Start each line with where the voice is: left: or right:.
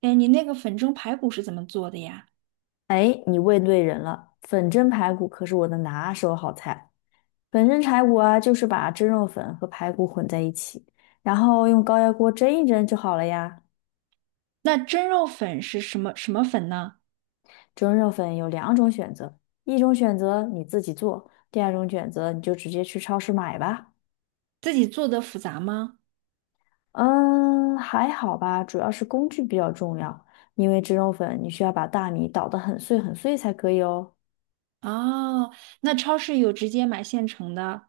right: 哎，你那个粉蒸排骨是怎么做的呀？
left: 哎，你问对人了，粉蒸排骨可是我的拿手好菜。粉蒸排骨啊，就是把蒸肉粉和排骨混在一起，然后用高压锅蒸一蒸就好了呀。
right: 那蒸肉粉是什么粉呢？
left: 蒸肉粉有两种选择，一种选择你自己做，第二种选择你就直接去超市买吧。
right: 自己做的复杂吗？
left: 嗯，还好吧，主要是工具比较重要，因为蒸肉粉你需要把大米捣得很碎很碎才可以哦。
right: 哦，那超市有直接买现成的。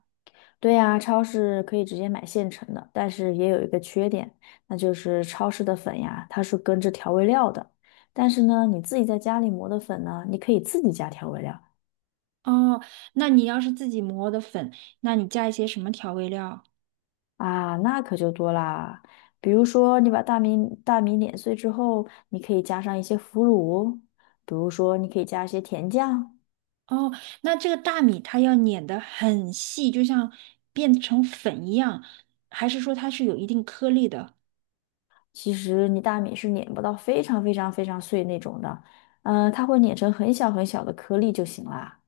left: 对呀，超市可以直接买现成的，但是也有一个缺点，那就是超市的粉呀，它是跟着调味料的。但是呢，你自己在家里磨的粉呢，你可以自己加调味料
right: 哦，那你要是自己磨的粉，那你加一些什么调味料？
left: 啊，那可就多啦。比如说，你把大米碾碎之后，你可以加上一些腐乳，比如说你可以加一些甜酱。
right: 哦，那这个大米它要碾得很细，就像变成粉一样，还是说它是有一定颗粒的？
left: 其实你大米是碾不到非常非常非常碎那种的，它会碾成很小很小的颗粒就行啦。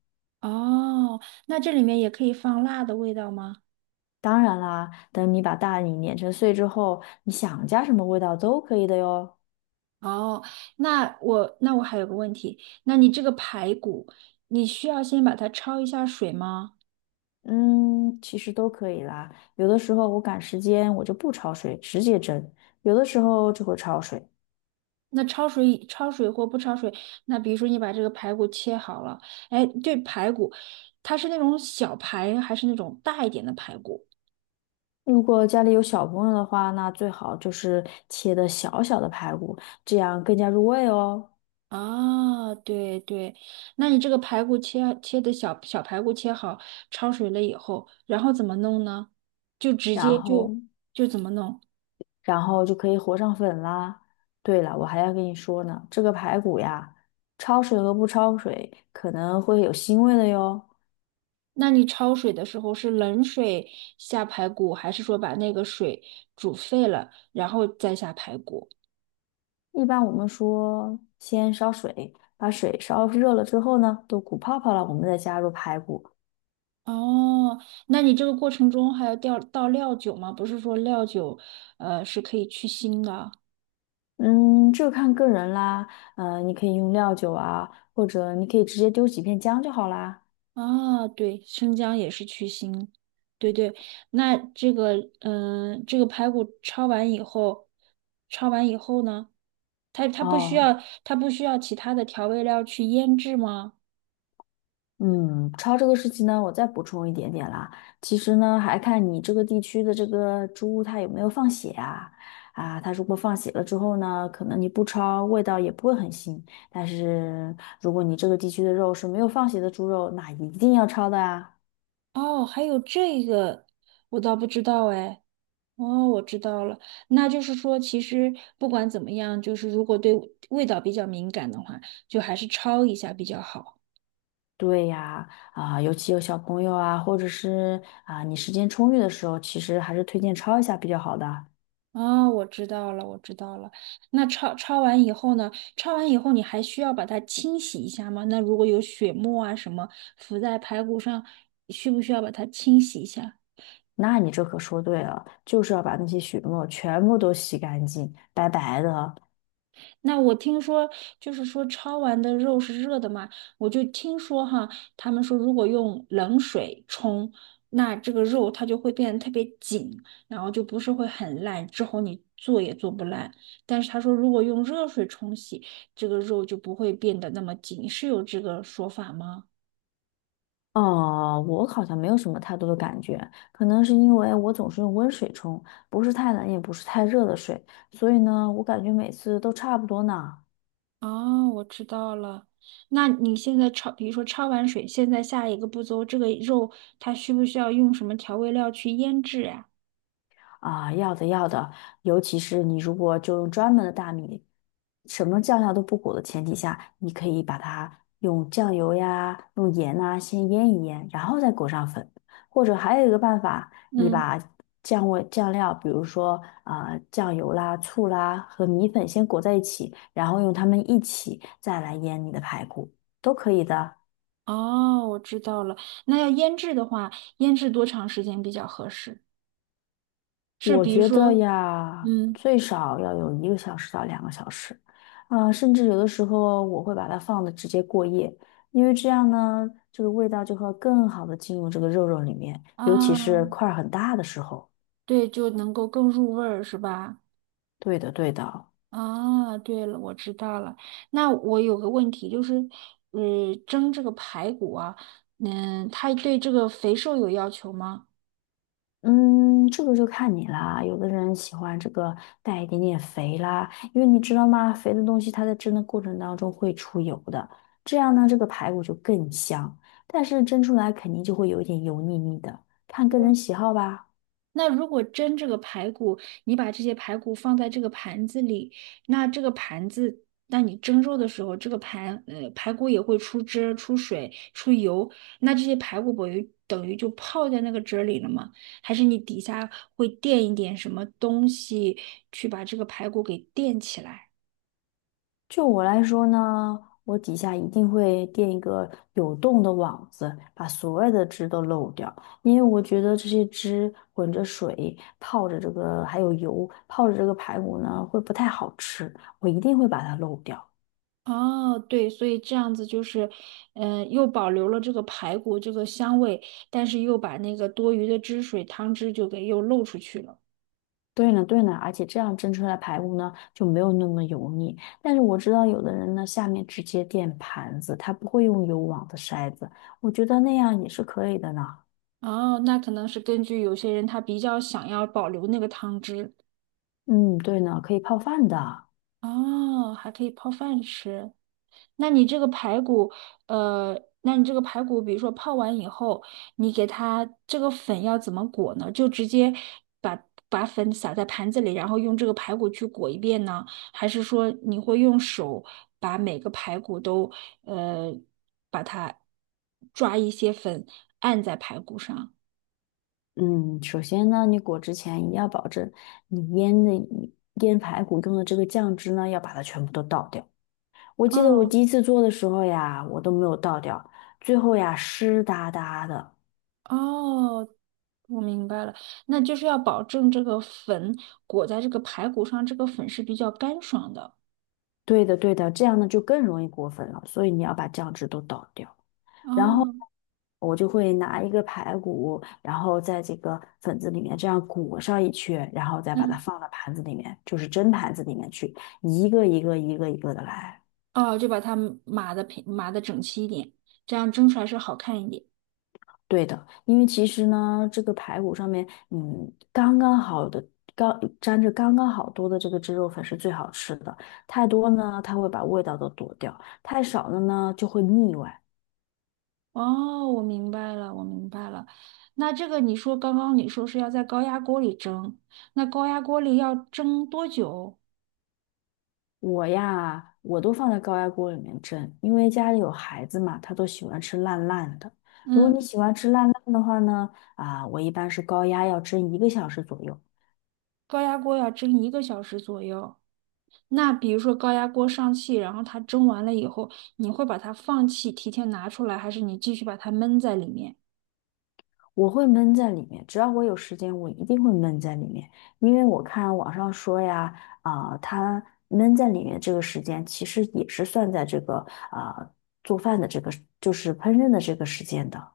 right: 哦，那这里面也可以放辣的味道吗？
left: 当然啦，等你把大米碾成碎之后，你想加什么味道都可以的哟。
right: 哦，那我还有个问题，那你这个排骨，你需要先把它焯一下水吗？
left: 嗯，其实都可以啦。有的时候我赶时间，我就不焯水，直接蒸；有的时候就会焯水。
right: 那焯水或不焯水，那比如说你把这个排骨切好了，哎，对，排骨，它是那种小排还是那种大一点的排骨？
left: 如果家里有小朋友的话，那最好就是切的小小的排骨，这样更加入味哦。
right: 啊，对对，那你这个排骨切切的小小排骨切好，焯水了以后，然后怎么弄呢？就直
left: 然
right: 接就
left: 后，
right: 就怎么弄？
left: 然后就可以和上粉啦。对了，我还要跟你说呢，这个排骨呀，焯水和不焯水可能会有腥味的哟。
right: 那你焯水的时候是冷水下排骨，还是说把那个水煮沸了，然后再下排骨？
left: 一般我们说先烧水，把水烧热了之后呢，都鼓泡泡了，我们再加入排骨。
right: 哦，那你这个过程中还要调倒料酒吗？不是说料酒，是可以去腥的啊。
left: 嗯，这个看个人啦。嗯，你可以用料酒啊，或者你可以直接丢几片姜就好啦。
right: 啊，对，生姜也是去腥。对对，那这个，这个排骨焯完以后，焯完以后呢，它不需
left: 哦，
right: 要它不需要其他的调味料去腌制吗？
left: 嗯，焯这个事情呢，我再补充一点点啦。其实呢，还看你这个地区的这个猪它有没有放血啊？啊，它如果放血了之后呢，可能你不焯，味道也不会很腥。但是如果你这个地区的肉是没有放血的猪肉，那一定要焯的啊。
right: 哦，还有这个，我倒不知道哎。哦，我知道了，那就是说，其实不管怎么样，就是如果对味道比较敏感的话，就还是焯一下比较好。
left: 对呀，啊，尤其有小朋友啊，或者是啊你时间充裕的时候，其实还是推荐焯一下比较好的。
right: 哦，我知道了，我知道了。那焯完以后呢？焯完以后你还需要把它清洗一下吗？那如果有血沫啊什么浮在排骨上，需不需要把它清洗一下？
left: 那你这可说对了，就是要把那些血沫全部都洗干净，白白的。
right: 那我听说，就是说焯完的肉是热的嘛，我就听说哈，他们说如果用冷水冲，那这个肉它就会变得特别紧，然后就不是会很烂，之后你做也做不烂。但是他说，如果用热水冲洗，这个肉就不会变得那么紧，是有这个说法吗？
left: 哦，我好像没有什么太多的感觉，可能是因为我总是用温水冲，不是太冷也不是太热的水，所以呢，我感觉每次都差不多呢。
right: 哦，我知道了。那你现在焯，比如说焯完水，现在下一个步骤，这个肉它需不需要用什么调味料去腌制呀？
left: 啊，要的要的，尤其是你如果就用专门的大米，什么酱料都不裹的前提下，你可以把它用酱油呀、用盐呐、先腌一腌，然后再裹上粉。或者还有一个办法，你
right: 嗯。
left: 把酱味酱料，比如说啊、酱油啦、醋啦和米粉先裹在一起，然后用它们一起再来腌你的排骨，都可以的。
right: 哦，我知道了。那要腌制的话，腌制多长时间比较合适？是
left: 我
right: 比如
left: 觉得
right: 说，
left: 呀，
right: 嗯
left: 最少要有1个小时到2个小时，甚至有的时候我会把它放的直接过夜，因为这样呢，这个味道就会更好的进入这个肉肉里面，尤其
right: 啊，
left: 是块儿很大的时候。
right: 对，就能够更入味儿，是吧？
left: 对的，对的。
right: 啊，对了，我知道了。那我有个问题，就是，蒸这个排骨啊，嗯，它对这个肥瘦有要求吗？
left: 嗯，这个就看你啦。有的人喜欢这个带一点点肥啦，因为你知道吗？肥的东西它在蒸的过程当中会出油的，这样呢，这个排骨就更香。但是蒸出来肯定就会有一点油腻腻的，看个人喜好吧。
right: 那如果蒸这个排骨，你把这些排骨放在这个盘子里，那这个盘子，那你蒸肉的时候，这个排骨也会出汁出水、出油，那这些排骨不就等于就泡在那个汁儿里了吗？还是你底下会垫一点什么东西去把这个排骨给垫起来？
left: 就我来说呢，我底下一定会垫一个有洞的网子，把所有的汁都漏掉，因为我觉得这些汁混着水泡着这个还有油泡着这个排骨呢，会不太好吃，我一定会把它漏掉。
right: 哦，对，所以这样子就是，又保留了这个排骨这个香味，但是又把那个多余的汤汁就给又漏出去了。
left: 对呢，对呢，而且这样蒸出来的排骨呢就没有那么油腻。但是我知道有的人呢下面直接垫盘子，他不会用有网的筛子，我觉得那样也是可以的呢。
right: 哦，那可能是根据有些人他比较想要保留那个汤汁。
left: 嗯，对呢，可以泡饭的。
right: 哦，还可以泡饭吃。那你这个排骨，呃，那你这个排骨，比如说泡完以后，你给它这个粉要怎么裹呢？就直接把把粉撒在盘子里，然后用这个排骨去裹一遍呢？还是说你会用手把每个排骨都，呃，把它抓一些粉按在排骨上？
left: 嗯，首先呢，你裹之前一定要保证你腌排骨用的这个酱汁呢，要把它全部都倒掉。我记得我
right: 哦
left: 第一次做的时候呀，我都没有倒掉，最后呀湿哒哒的。
right: 哦，我明白了，那就是要保证这个粉裹在这个排骨上，这个粉是比较干爽的。
left: 对的，对的，这样呢就更容易裹粉了，所以你要把酱汁都倒掉。然后
right: 哦，
left: 我就会拿一个排骨，然后在这个粉子里面这样裹上一圈，然后再把它
right: 嗯，
left: 放到盘子里面，就是蒸盘子里面去，一个一个的来。
right: 哦，就把它码的平，码的整齐一点，这样蒸出来是好看一点。
left: 对的，因为其实呢，这个排骨上面，嗯，刚刚好的，刚沾着刚刚好多的这个汁肉粉是最好吃的。太多呢，它会把味道都躲掉；太少了呢，就会腻歪。
right: 哦，我明白了，我明白了。那这个你说刚刚你说是要在高压锅里蒸，那高压锅里要蒸多久？
left: 我呀，我都放在高压锅里面蒸，因为家里有孩子嘛，他都喜欢吃烂烂的。如果你
right: 嗯，
left: 喜欢吃烂烂的话呢，啊，我一般是高压要蒸一个小时左右，
right: 高压锅要蒸1个小时左右。那比如说高压锅上气，然后它蒸完了以后，你会把它放气，提前拿出来，还是你继续把它闷在里面？
left: 我会闷在里面，只要我有时间，我一定会闷在里面，因为我看网上说呀，它闷在里面这个时间，其实也是算在这个啊、做饭的这个，就是烹饪的这个时间的。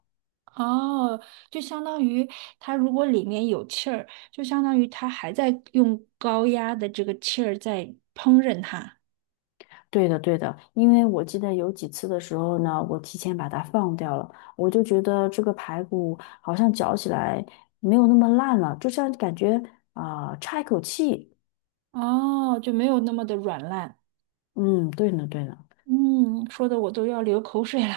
right: 哦，就相当于它如果里面有气儿，就相当于它还在用高压的这个气儿在烹饪它。
left: 对的，对的，因为我记得有几次的时候呢，我提前把它放掉了，我就觉得这个排骨好像嚼起来没有那么烂了，就像感觉差一口气。
right: 哦，就没有那么的软烂。
left: 嗯，对呢，对呢。
right: 嗯，说的我都要流口水了。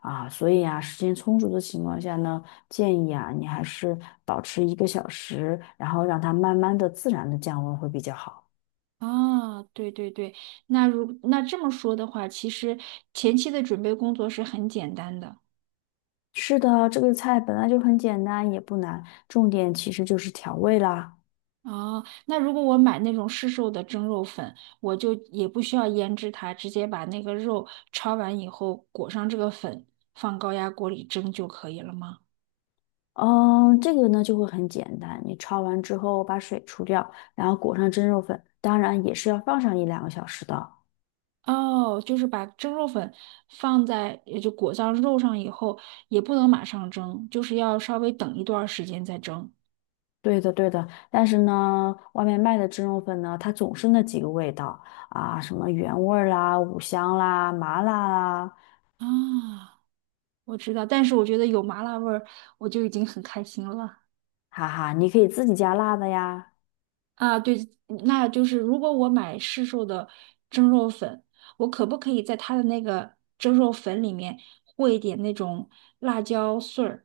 left: 啊，所以啊，时间充足的情况下呢，建议啊，你还是保持一个小时，然后让它慢慢的、自然的降温会比较好。
right: 啊，对对对，那这么说的话，其实前期的准备工作是很简单的。
left: 是的，这个菜本来就很简单，也不难，重点其实就是调味啦。
right: 哦，那如果我买那种市售的蒸肉粉，我就也不需要腌制它，直接把那个肉焯完以后裹上这个粉，放高压锅里蒸就可以了吗？
left: 嗯，这个呢就会很简单，你焯完之后把水除掉，然后裹上蒸肉粉，当然也是要放上1~2个小时的。
right: 哦，就是把蒸肉粉放在，也就裹上肉上以后，也不能马上蒸，就是要稍微等一段时间再蒸。
left: 对的，对的，但是呢，外面卖的蒸肉粉呢，它总是那几个味道。啊，什么原味儿啦、五香啦、麻辣啦，
right: 啊，我知道，但是我觉得有麻辣味儿，我就已经很开心了。
left: 哈哈，你可以自己加辣的呀，
right: 啊，对，那就是如果我买市售的蒸肉粉，我可不可以在它的那个蒸肉粉里面和一点那种辣椒碎儿？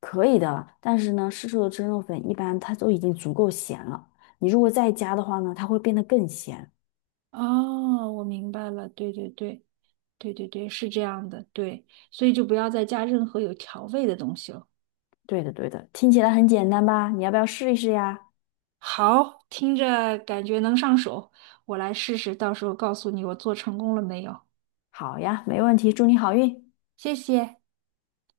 left: 可以的。但是呢，市售的蒸肉粉一般它都已经足够咸了，你如果再加的话呢，它会变得更咸。
right: 哦，我明白了，对对对对对对，是这样的，对，所以就不要再加任何有调味的东西了。
left: 对的，对的，听起来很简单吧？你要不要试一试呀？
right: 好，听着感觉能上手，我来试试，到时候告诉你我做成功了没有。
left: 好呀，没问题，祝你好运。
right: 谢谢。